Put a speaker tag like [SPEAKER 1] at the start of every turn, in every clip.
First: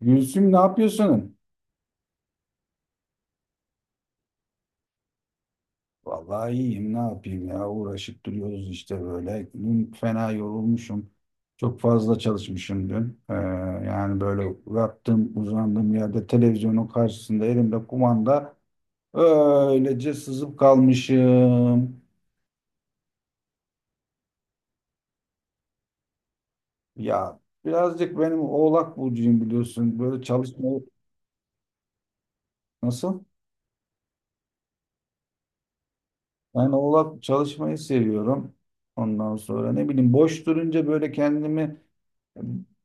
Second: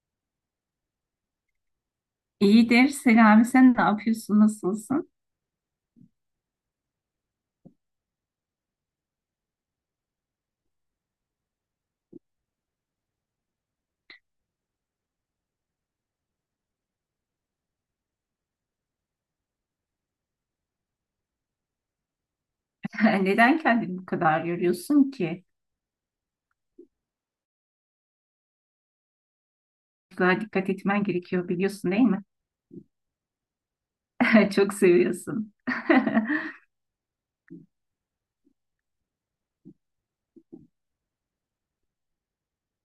[SPEAKER 1] Gülsüm ne yapıyorsun?
[SPEAKER 2] İyidir. Selami sen ne yapıyorsun? Nasılsın?
[SPEAKER 1] Vallahi iyiyim, ne yapayım ya, uğraşıp duruyoruz işte böyle. Dün fena yorulmuşum. Çok fazla çalışmışım dün. Yani böyle yattığım uzandığım yerde, televizyonun karşısında, elimde kumanda, öylece sızıp kalmışım.
[SPEAKER 2] Neden kendini bu kadar yoruyorsun ki?
[SPEAKER 1] Ya, birazcık benim, Oğlak burcuyum biliyorsun. Böyle
[SPEAKER 2] Daha dikkat
[SPEAKER 1] çalışmayı
[SPEAKER 2] etmen gerekiyor biliyorsun değil mi?
[SPEAKER 1] nasıl?
[SPEAKER 2] Çok seviyorsun.
[SPEAKER 1] Ben Oğlak, çalışmayı seviyorum. Ondan sonra ne bileyim, boş durunca böyle kendimi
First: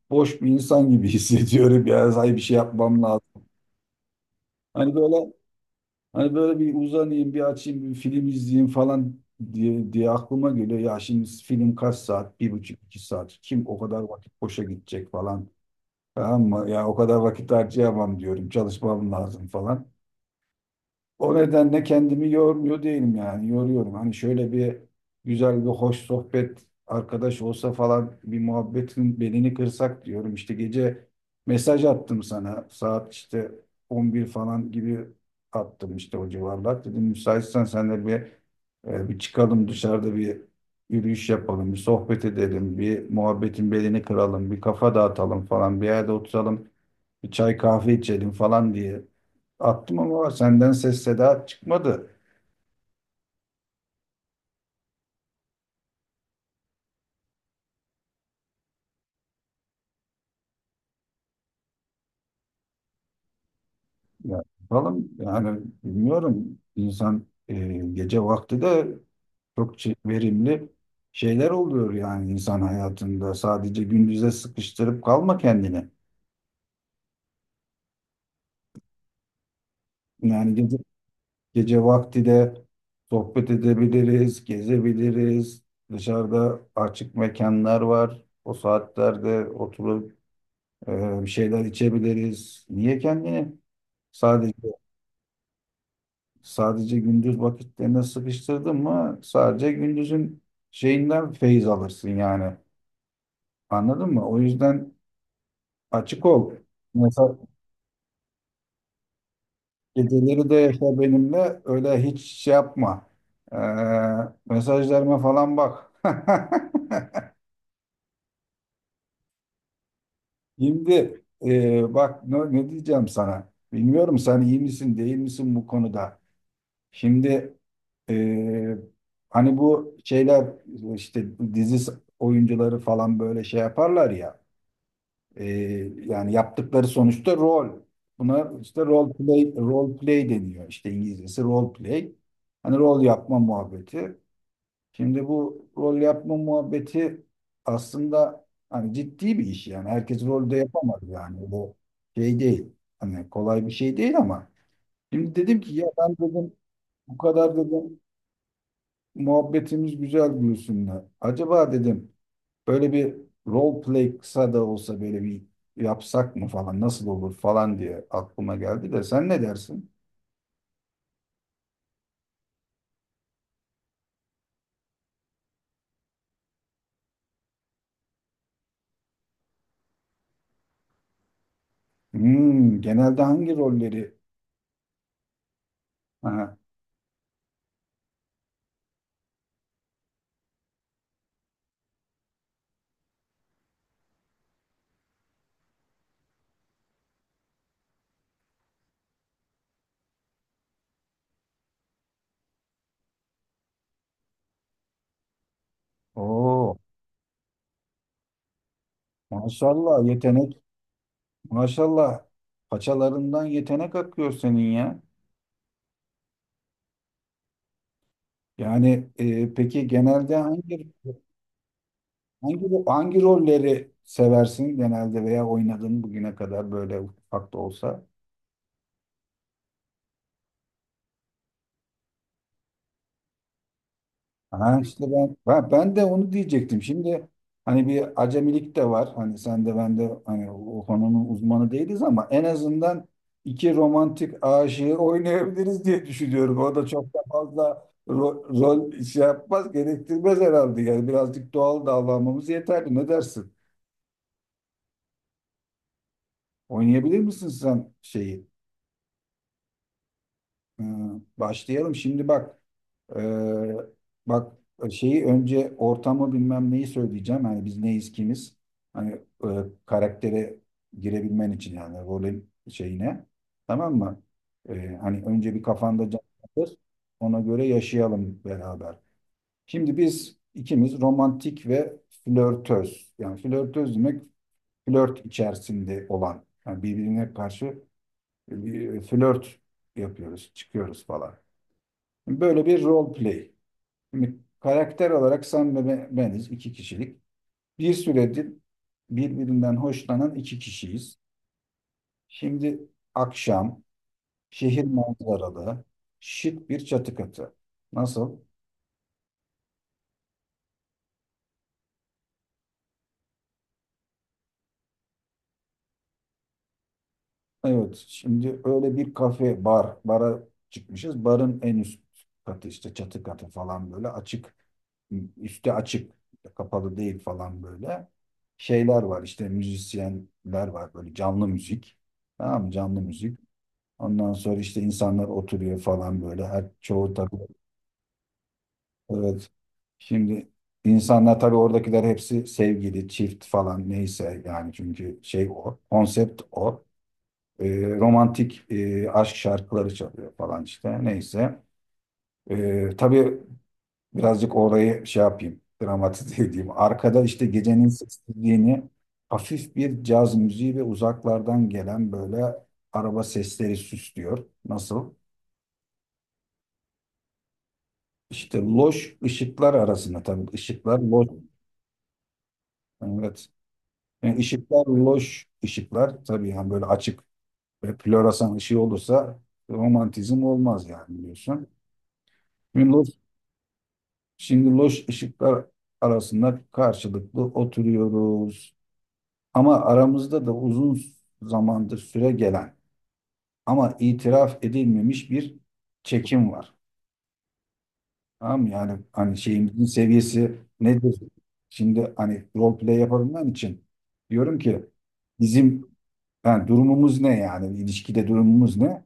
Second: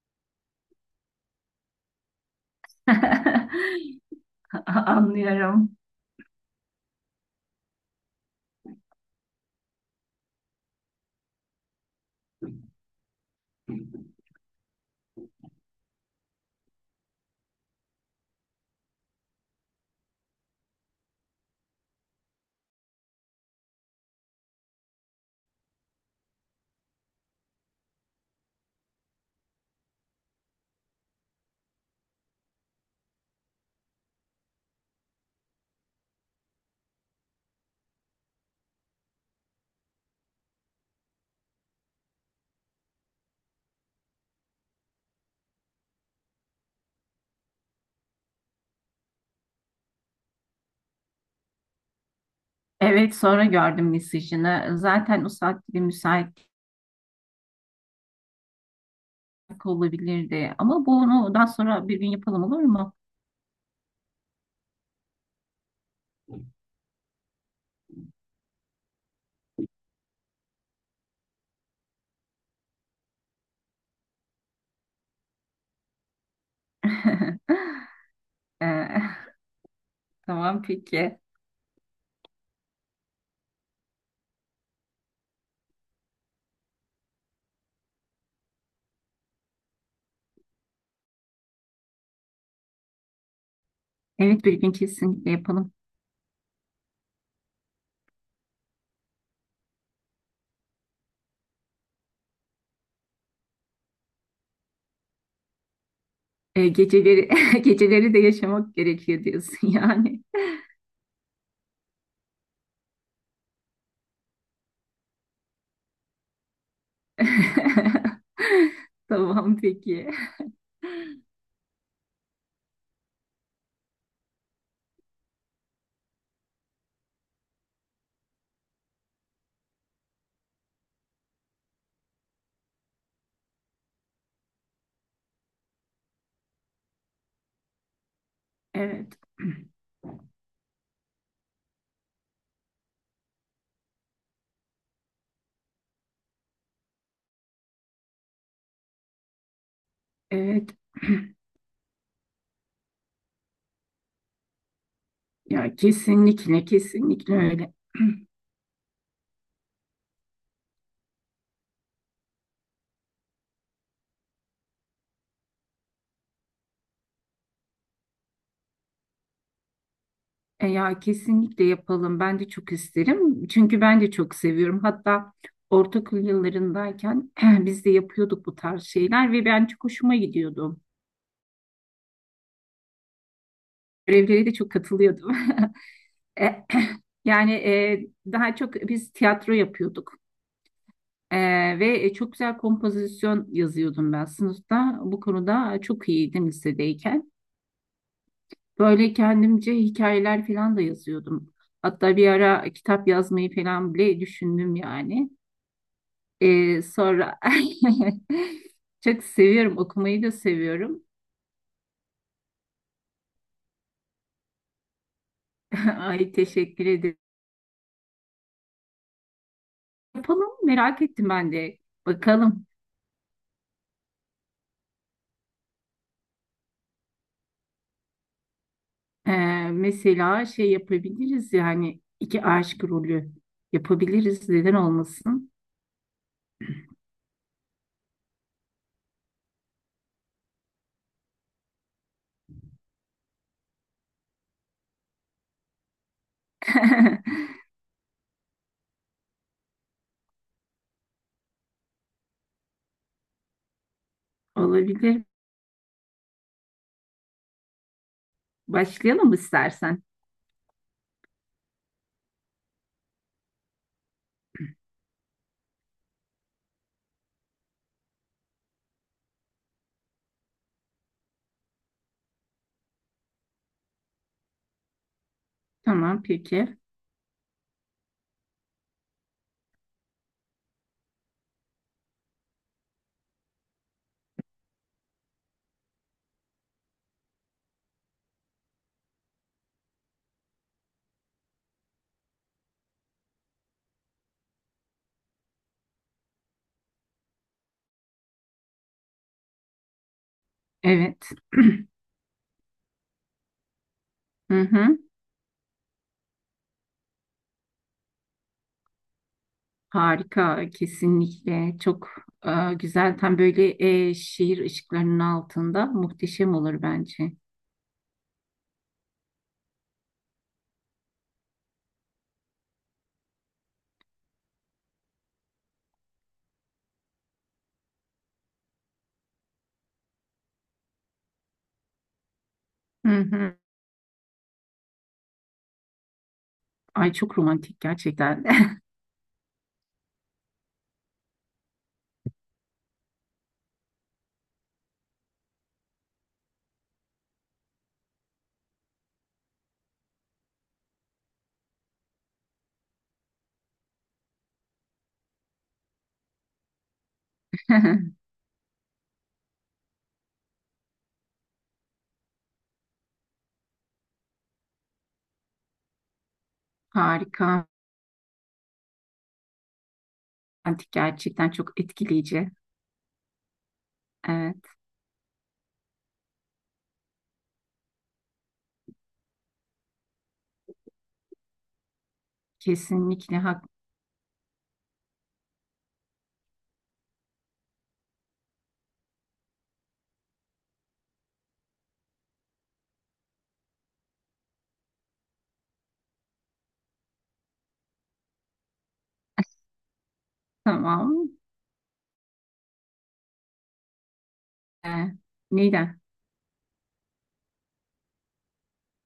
[SPEAKER 1] boş bir insan gibi hissediyorum ya. Hay, bir şey yapmam lazım. Hani böyle
[SPEAKER 2] Anlıyorum.
[SPEAKER 1] hani böyle bir uzanayım, bir açayım, bir film izleyeyim falan diye aklıma geliyor. Ya şimdi film kaç saat? Bir buçuk, iki saat. Kim o kadar vakit boşa gidecek falan. Tamam mı? Ya o kadar vakit harcayamam diyorum. Çalışmam lazım falan. O nedenle kendimi yormuyor değilim yani. Yoruyorum. Hani şöyle bir güzel bir hoş sohbet arkadaş olsa falan, bir muhabbetin belini kırsak diyorum. İşte gece mesaj attım sana. Saat işte 11 falan gibi attım, işte o civarlar. Dedim müsaitsen senle bir bir çıkalım, dışarıda bir yürüyüş yapalım, bir sohbet edelim, bir muhabbetin belini kıralım, bir kafa dağıtalım falan, bir yerde oturalım, bir çay kahve içelim falan diye attım, ama senden ses seda çıkmadı.
[SPEAKER 2] Evet, sonra gördüm mesajını. Zaten o saatte bir müsaitlik olabilirdi. Ama bunu daha sonra bir gün yapalım olur mu?
[SPEAKER 1] Ya, falan yani bilmiyorum, insan gece vakti de çok verimli şeyler oluyor yani insan hayatında. Sadece gündüze sıkıştırıp kalma kendini.
[SPEAKER 2] Ee,
[SPEAKER 1] Yani
[SPEAKER 2] tamam
[SPEAKER 1] gece,
[SPEAKER 2] peki.
[SPEAKER 1] gece vakti de sohbet edebiliriz, gezebiliriz. Dışarıda açık mekanlar var. O saatlerde oturup bir şeyler içebiliriz. Niye kendini
[SPEAKER 2] Evet
[SPEAKER 1] sadece
[SPEAKER 2] bir gün kesinlikle yapalım.
[SPEAKER 1] sadece gündüz vakitlerine sıkıştırdın mı, sadece gündüzün şeyinden feyiz alırsın yani. Anladın mı? O yüzden açık ol.
[SPEAKER 2] Geceleri
[SPEAKER 1] Mesela
[SPEAKER 2] geceleri de yaşamak gerekiyor diyorsun yani.
[SPEAKER 1] geceleri de yaşa benimle, öyle hiç şey yapma. Ee, Mesajlarıma falan bak.
[SPEAKER 2] Tamam peki.
[SPEAKER 1] Şimdi bak ne diyeceğim sana. Bilmiyorum sen iyi misin değil misin bu konuda. Şimdi eee, hani bu şeyler işte dizi oyuncuları falan böyle şey yaparlar ya, yani yaptıkları sonuçta rol. Buna işte
[SPEAKER 2] Evet.
[SPEAKER 1] role play deniyor, işte İngilizcesi role play. Hani rol yapma muhabbeti. Şimdi bu rol yapma muhabbeti aslında hani ciddi bir iş, yani herkes rolde
[SPEAKER 2] Evet.
[SPEAKER 1] yapamaz, yani bu şey değil. Hani kolay bir şey değil ama şimdi dedim ki
[SPEAKER 2] Ya
[SPEAKER 1] ya, ben dedim
[SPEAKER 2] kesinlikle
[SPEAKER 1] bu
[SPEAKER 2] kesinlikle
[SPEAKER 1] kadar
[SPEAKER 2] öyle.
[SPEAKER 1] dedim muhabbetimiz güzel Gülsüm'le. Acaba dedim böyle bir role play kısa da olsa böyle bir yapsak mı falan, nasıl olur falan diye aklıma geldi de, sen ne dersin?
[SPEAKER 2] E ya kesinlikle yapalım. Ben de çok isterim. Çünkü ben de çok seviyorum. Hatta ortaokul yıllarındayken biz de yapıyorduk bu tarz şeyler ve ben çok hoşuma gidiyordum.
[SPEAKER 1] Hmm, genelde hangi rolleri?
[SPEAKER 2] Görevlere de çok katılıyordum.
[SPEAKER 1] Ha,
[SPEAKER 2] Yani daha çok biz tiyatro yapıyorduk. E, ve çok güzel kompozisyon yazıyordum ben sınıfta. Bu konuda çok iyiydim lisedeyken. Böyle kendimce hikayeler falan da yazıyordum. Hatta bir ara kitap yazmayı falan bile düşündüm yani.
[SPEAKER 1] oo,
[SPEAKER 2] Sonra çok seviyorum,
[SPEAKER 1] maşallah
[SPEAKER 2] okumayı da
[SPEAKER 1] yetenek,
[SPEAKER 2] seviyorum.
[SPEAKER 1] maşallah paçalarından yetenek akıyor senin ya.
[SPEAKER 2] Ay teşekkür ederim.
[SPEAKER 1] Yani peki genelde
[SPEAKER 2] Yapalım,
[SPEAKER 1] hangi
[SPEAKER 2] merak ettim ben de. Bakalım.
[SPEAKER 1] hangi rolleri seversin genelde, veya oynadın bugüne kadar böyle ufak da olsa?
[SPEAKER 2] Ee, mesela şey yapabiliriz yani iki aşk rolü yapabiliriz neden
[SPEAKER 1] Ha işte ben,
[SPEAKER 2] olmasın?
[SPEAKER 1] ben de onu diyecektim. Şimdi hani bir acemilik de var. Hani sen de ben de hani o konunun uzmanı değiliz, ama en azından iki romantik aşığı oynayabiliriz diye düşünüyorum. O da çok da fazla rol şey yapmaz, gerektirmez herhalde. Yani birazcık doğal davranmamız yeterli. Ne dersin?
[SPEAKER 2] Olabilir.
[SPEAKER 1] Oynayabilir misin sen şeyi?
[SPEAKER 2] Başlayalım istersen.
[SPEAKER 1] Ee, Başlayalım. Şimdi bak, Ee, bak şeyi önce, ortamı bilmem neyi söyleyeceğim. Hani biz neyiz, kimiz? Hani e, karaktere girebilmen için, yani rolün şeyine. Tamam mı? Hani önce bir kafanda
[SPEAKER 2] Tamam
[SPEAKER 1] canlandır.
[SPEAKER 2] peki.
[SPEAKER 1] Ona göre yaşayalım beraber. Şimdi biz ikimiz romantik ve flörtöz. Yani flörtöz demek flört içerisinde olan. Yani birbirine karşı bir flört yapıyoruz, çıkıyoruz falan. Böyle bir role play. Şimdi karakter olarak sen ve beniz iki kişilik. Bir süredir birbirinden hoşlanan iki kişiyiz.
[SPEAKER 2] Evet.
[SPEAKER 1] Şimdi akşam,
[SPEAKER 2] Hı
[SPEAKER 1] şehir
[SPEAKER 2] hı.
[SPEAKER 1] manzaralı, şık bir çatı katı. Nasıl?
[SPEAKER 2] Harika, kesinlikle çok güzel, tam böyle şehir ışıklarının altında muhteşem olur bence.
[SPEAKER 1] Evet, şimdi öyle bir kafe, bara çıkmışız. Barın en üst katı, işte çatı katı falan, böyle açık, üstü açık, kapalı değil falan böyle. Şeyler var, işte müzisyenler var, böyle canlı müzik. Tamam mı? Canlı
[SPEAKER 2] Hı
[SPEAKER 1] müzik.
[SPEAKER 2] hı.
[SPEAKER 1] Ondan sonra işte insanlar oturuyor falan böyle. Her çoğu
[SPEAKER 2] Ay
[SPEAKER 1] tabii.
[SPEAKER 2] çok romantik gerçekten.
[SPEAKER 1] Evet. Şimdi insanlar tabii oradakiler hepsi sevgili, çift falan, neyse yani, çünkü şey o. Konsept o. Romantik aşk şarkıları çalıyor falan, işte neyse. Tabii birazcık orayı şey yapayım. Dramatize edeyim. Arkada işte gecenin sessizliğini hafif bir caz müziği ve uzaklardan gelen böyle araba sesleri süslüyor. Nasıl?
[SPEAKER 2] Harika,
[SPEAKER 1] İşte loş ışıklar arasında, tabii
[SPEAKER 2] romantik
[SPEAKER 1] ışıklar loş.
[SPEAKER 2] gerçekten, çok etkileyici.
[SPEAKER 1] Evet. Yani
[SPEAKER 2] Evet,
[SPEAKER 1] ışıklar loş, ışıklar tabii yani böyle açık ve floresan ışığı olursa romantizm olmaz yani, biliyorsun. Şimdi loş,
[SPEAKER 2] kesinlikle hak.
[SPEAKER 1] şimdi loş ışıklar arasında karşılıklı oturuyoruz. Ama aramızda da uzun zamandır süre gelen ama itiraf edilmemiş bir çekim var. Tamam, yani hani şeyimizin seviyesi nedir?
[SPEAKER 2] Tamam.
[SPEAKER 1] Şimdi hani role play yapabilmem için diyorum ki
[SPEAKER 2] Ee,
[SPEAKER 1] bizim,
[SPEAKER 2] Neden?
[SPEAKER 1] yani durumumuz ne, yani ilişkide durumumuz ne?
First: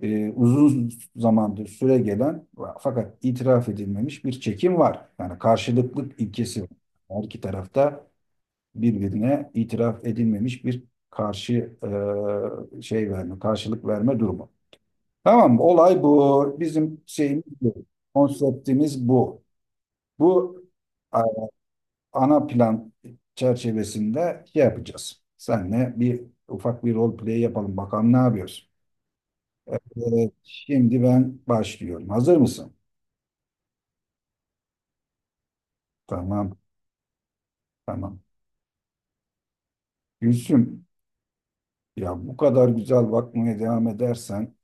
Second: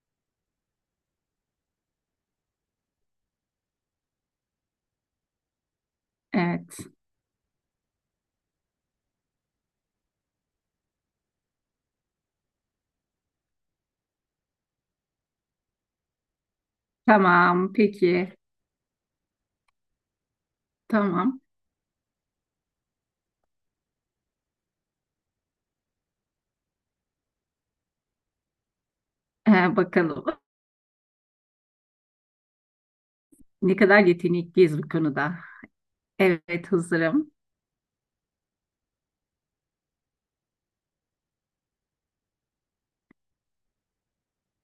[SPEAKER 1] Uzun zamandır süre gelen fakat itiraf edilmemiş bir çekim var. Yani karşılıklık ilkesi var.
[SPEAKER 2] Evet.
[SPEAKER 1] Her iki tarafta birbirine itiraf edilmemiş bir karşı şey verme, karşılık verme durumu. Tamam mı? Olay bu. Bizim şeyimiz
[SPEAKER 2] Tamam,
[SPEAKER 1] bu.
[SPEAKER 2] peki.
[SPEAKER 1] Konseptimiz bu. Bu a-
[SPEAKER 2] Tamam.
[SPEAKER 1] ana plan çerçevesinde şey yapacağız. Senle bir ufak bir rol play yapalım. Bakalım ne yapıyoruz.
[SPEAKER 2] Bakalım.
[SPEAKER 1] Evet, şimdi ben başlıyorum. Hazır mısın?
[SPEAKER 2] Ne kadar yetenekliyiz bu konuda.
[SPEAKER 1] Tamam,
[SPEAKER 2] Evet, hazırım.
[SPEAKER 1] tamam. Gülsüm, ya bu kadar güzel bakmaya devam edersen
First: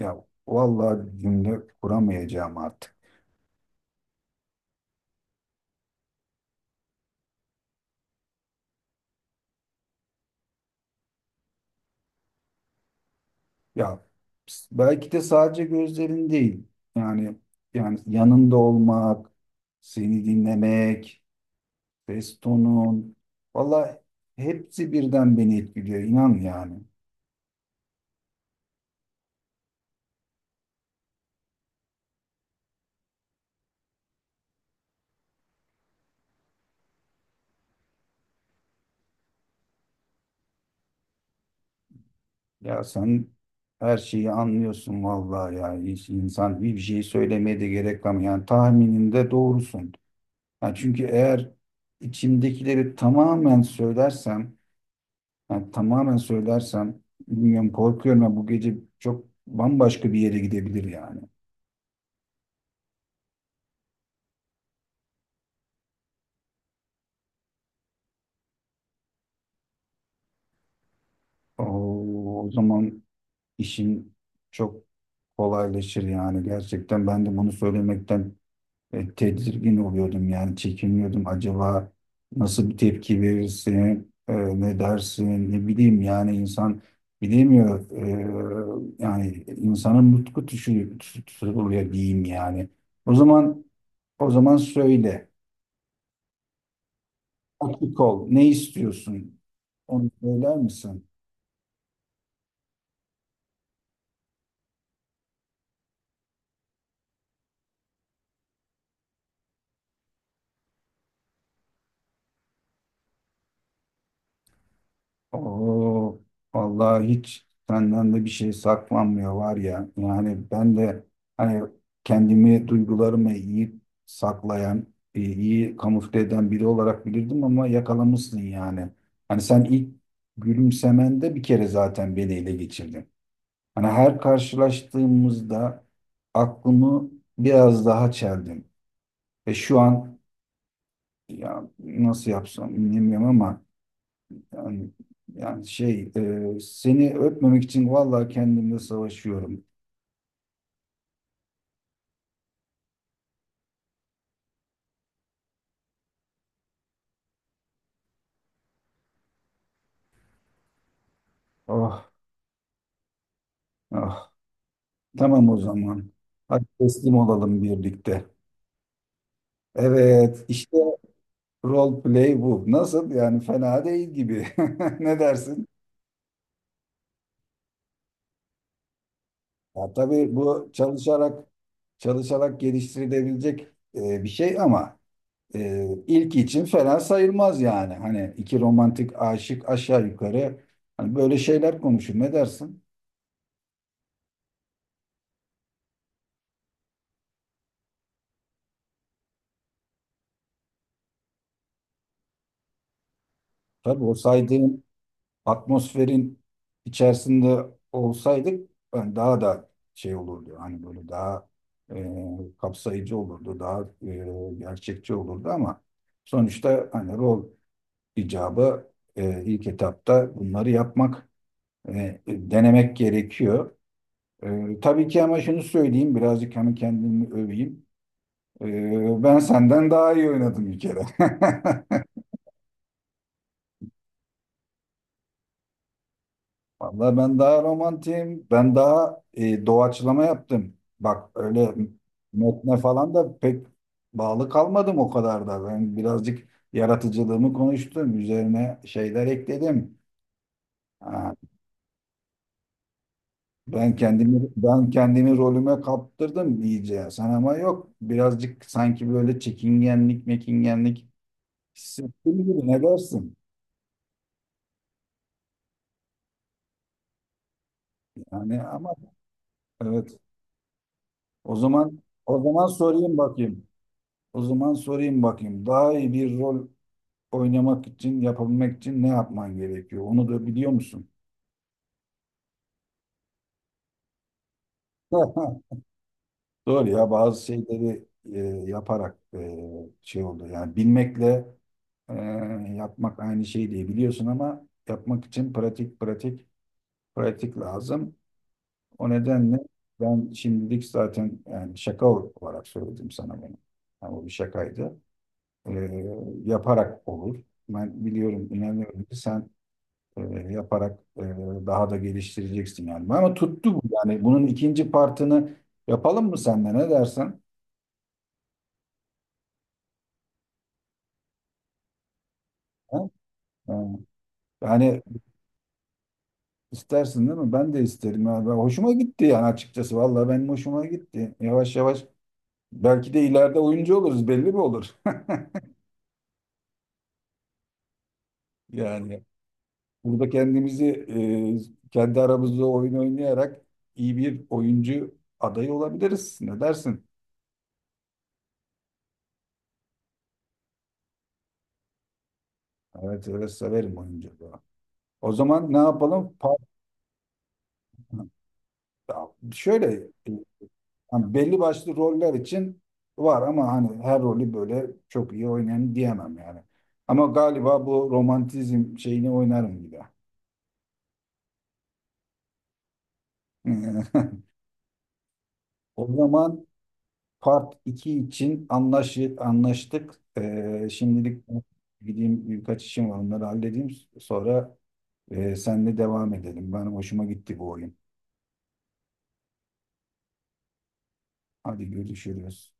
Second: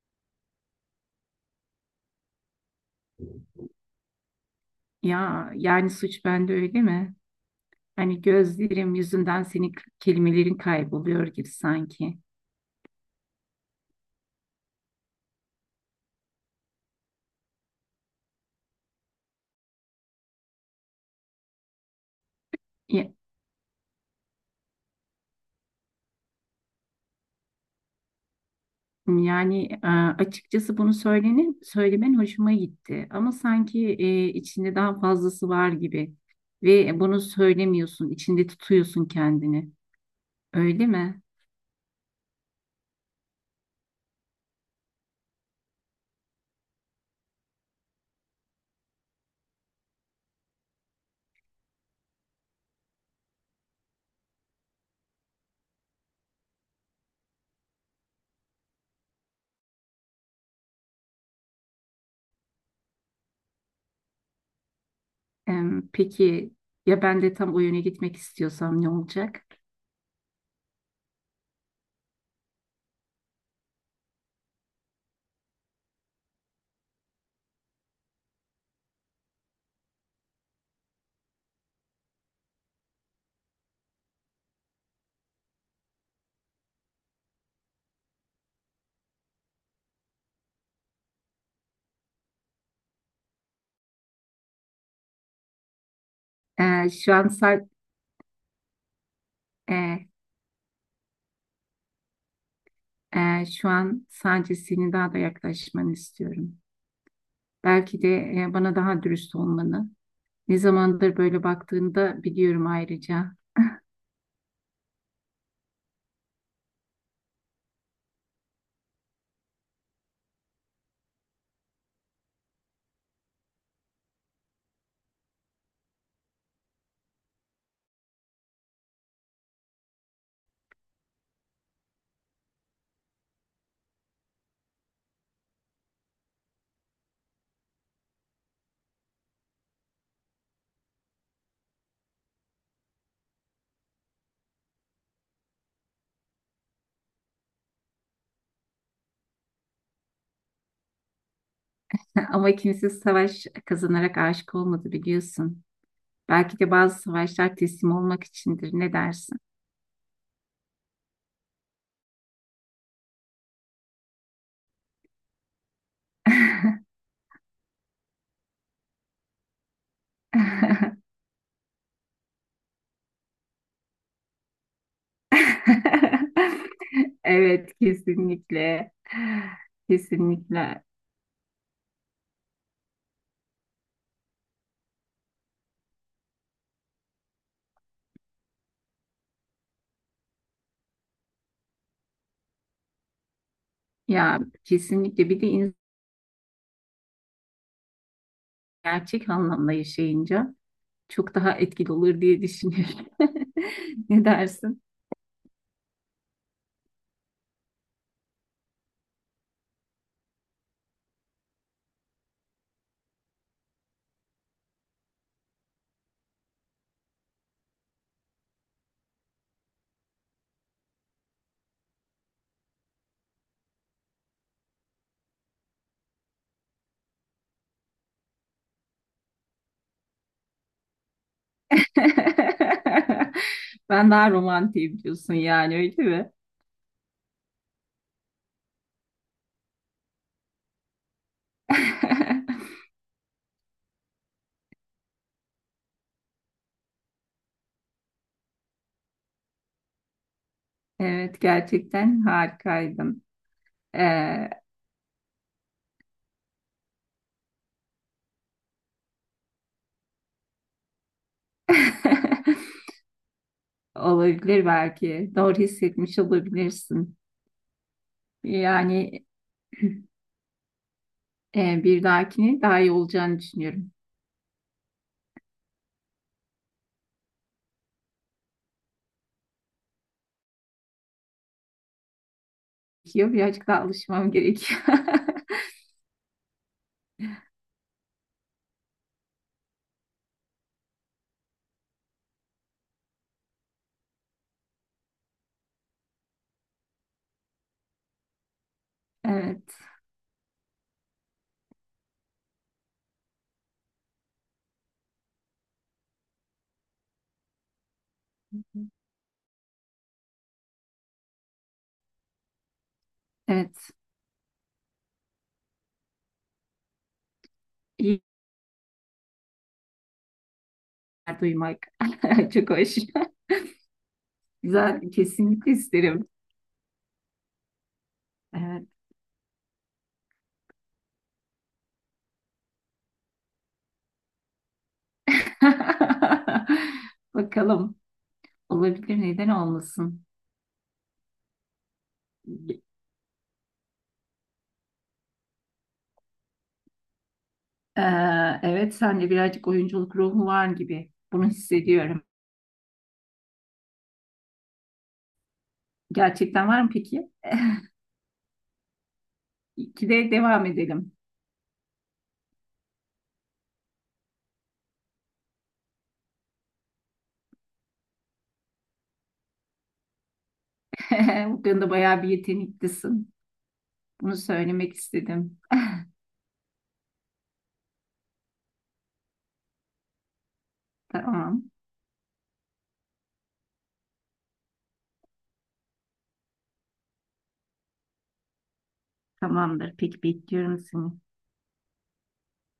[SPEAKER 1] ya vallahi cümle kuramayacağım artık.
[SPEAKER 2] Ya, yani suç bende öyle mi? Hani gözlerim yüzünden senin kelimelerin kayboluyor gibi sanki.
[SPEAKER 1] Ya, belki de sadece gözlerin değil. Yani yani yanında olmak, seni dinlemek,
[SPEAKER 2] Ya-
[SPEAKER 1] Feston'un. Valla hepsi birden beni etkiliyor, inan yani.
[SPEAKER 2] Yani açıkçası bunu söylemen hoşuma gitti. Ama sanki içinde daha fazlası var gibi. Ve bunu söylemiyorsun, içinde tutuyorsun kendini. Öyle mi?
[SPEAKER 1] Ya sen her şeyi anlıyorsun vallahi ya. Hiç insan bir şey söylemeye de gerek kalmıyor. Yani tahmininde doğrusun. Yani çünkü eğer içimdekileri tamamen söylersem, yani tamamen söylersem, bilmiyorum, korkuyorum ya, bu gece çok bambaşka bir yere gidebilir yani.
[SPEAKER 2] Em, peki ya ben de tam o yöne gitmek istiyorsam ne olacak?
[SPEAKER 1] Oo, o zaman işin çok kolaylaşır yani. Gerçekten ben de bunu söylemekten tedirgin oluyordum, yani çekiniyordum, acaba nasıl bir tepki verirsin, ne dersin, ne bileyim, yani insan bilemiyor. Yani insanın nutku tuşu tutuluyor diyeyim yani. o zaman O zaman söyle,
[SPEAKER 2] E, şu an sa-
[SPEAKER 1] açık ol, ne istiyorsun,
[SPEAKER 2] e,
[SPEAKER 1] onu söyler misin?
[SPEAKER 2] e, şu an sadece senin daha da yaklaşmanı istiyorum. Belki de bana daha dürüst olmanı. Ne zamandır böyle baktığını da biliyorum ayrıca.
[SPEAKER 1] Oo, vallahi hiç senden de bir şey saklanmıyor var ya. Yani ben de hani kendimi, duygularımı iyi saklayan, iyi kamufle eden biri olarak bilirdim ama yakalamışsın yani. Hani sen ilk gülümsemende bir kere zaten beni ele geçirdin. Hani her karşılaştığımızda aklımı biraz daha çeldin. Ve şu an ya nasıl yapsam bilmiyorum ama yani, yani şey, seni öpmemek için vallahi kendimle savaşıyorum.
[SPEAKER 2] Ama kimse savaş kazanarak aşık olmadı biliyorsun. Belki de bazı savaşlar teslim olmak içindir. Ne dersin?
[SPEAKER 1] Ah ah. Tamam o zaman. Hadi teslim olalım birlikte. Evet işte role play bu. Nasıl, yani fena değil gibi. Ne dersin?
[SPEAKER 2] Evet, kesinlikle.
[SPEAKER 1] Ya tabii bu
[SPEAKER 2] Kesinlikle.
[SPEAKER 1] çalışarak geliştirilebilecek bir şey ama ilk için fena sayılmaz yani. Hani iki romantik aşık aşağı yukarı hani böyle şeyler konuşur. Ne dersin?
[SPEAKER 2] Ya kesinlikle, bir de insan gerçek anlamda yaşayınca çok daha etkili olur diye düşünüyorum.
[SPEAKER 1] Tabii o
[SPEAKER 2] Ne dersin?
[SPEAKER 1] saydığın atmosferin içerisinde olsaydık ben daha da şey olurdu. Hani böyle daha kapsayıcı olurdu, daha gerçekçi olurdu ama sonuçta hani rol icabı ilk etapta bunları yapmak, denemek gerekiyor. Tabii ki, ama şunu söyleyeyim, birazcık hani kendimi öveyim. Ben senden daha iyi oynadım bir kere.
[SPEAKER 2] Ben daha romantiyim diyorsun yani öyle mi?
[SPEAKER 1] Vallahi ben daha romantiyim. Ben daha doğaçlama yaptım. Bak öyle metne falan da pek bağlı kalmadım o kadar da. Ben birazcık yaratıcılığımı konuştum. Üzerine şeyler ekledim. Ha,
[SPEAKER 2] Evet, gerçekten harikaydım. Ee,
[SPEAKER 1] ben kendimi rolüme kaptırdım iyice. Sen ama yok. Birazcık sanki böyle çekingenlik, mekingenlik hissettiğim gibi, ne dersin?
[SPEAKER 2] olabilir belki. Doğru hissetmiş olabilirsin.
[SPEAKER 1] Yani ama
[SPEAKER 2] Yani
[SPEAKER 1] evet. O zaman
[SPEAKER 2] bir
[SPEAKER 1] O
[SPEAKER 2] dahakine
[SPEAKER 1] zaman
[SPEAKER 2] daha iyi
[SPEAKER 1] sorayım
[SPEAKER 2] olacağını
[SPEAKER 1] bakayım.
[SPEAKER 2] düşünüyorum.
[SPEAKER 1] O zaman sorayım bakayım. Daha iyi bir rol oynamak için, yapabilmek için ne yapman gerekiyor? Onu da biliyor musun?
[SPEAKER 2] Yok, birazcık daha alışmam gerekiyor.
[SPEAKER 1] Doğru ya, bazı şeyleri e, yaparak şey oldu. Yani bilmekle e, yapmak aynı şey değil biliyorsun, ama yapmak için pratik lazım. O nedenle
[SPEAKER 2] Evet.
[SPEAKER 1] ben şimdilik zaten yani şaka olarak söyledim sana bunu. Yani o bir şakaydı. E, Yaparak olur. Ben biliyorum, inanıyorum ki sen e, yaparak daha da geliştireceksin yani. Ama tuttu bu
[SPEAKER 2] Evet.
[SPEAKER 1] yani. Bunun ikinci partını yapalım mı senle, ne dersen?
[SPEAKER 2] İyi günler duymak. Çok hoş.
[SPEAKER 1] Ha? Ha. Yani
[SPEAKER 2] Güzel, kesinlikle isterim.
[SPEAKER 1] istersin değil mi? Ben de isterim. Ya. Ben,
[SPEAKER 2] Evet.
[SPEAKER 1] hoşuma gitti yani açıkçası. Vallahi benim hoşuma gitti. Yavaş yavaş belki de ileride oyuncu oluruz, belli mi olur?
[SPEAKER 2] Bakalım. Olabilir,
[SPEAKER 1] Yani
[SPEAKER 2] neden olmasın?
[SPEAKER 1] burada kendimizi kendi aramızda oyun oynayarak iyi bir oyuncu adayı olabiliriz. Ne dersin?
[SPEAKER 2] Ee, evet, sende birazcık oyunculuk ruhu var gibi. Bunu hissediyorum.
[SPEAKER 1] Evet, evet, severim oyunculuğu. O zaman ne yapalım? Part-
[SPEAKER 2] Gerçekten var mı peki?
[SPEAKER 1] ya şöyle e,
[SPEAKER 2] İkide devam edelim.
[SPEAKER 1] hani belli başlı roller için var, ama hani her rolü böyle çok iyi oynayan diyemem yani. Ama galiba bu romantizm şeyini oynarım gibi.
[SPEAKER 2] Bu konuda bayağı bir yeteneklisin. Bunu söylemek istedim.
[SPEAKER 1] O zaman part 2 için anlaştık. Şimdilik
[SPEAKER 2] Tamam.
[SPEAKER 1] gideyim, birkaç işim var, onları halledeyim. Sonra senle devam edelim. Ben hoşuma gitti bu oyun.
[SPEAKER 2] Tamamdır. Peki bekliyorum seni.
[SPEAKER 1] Hadi görüşürüz.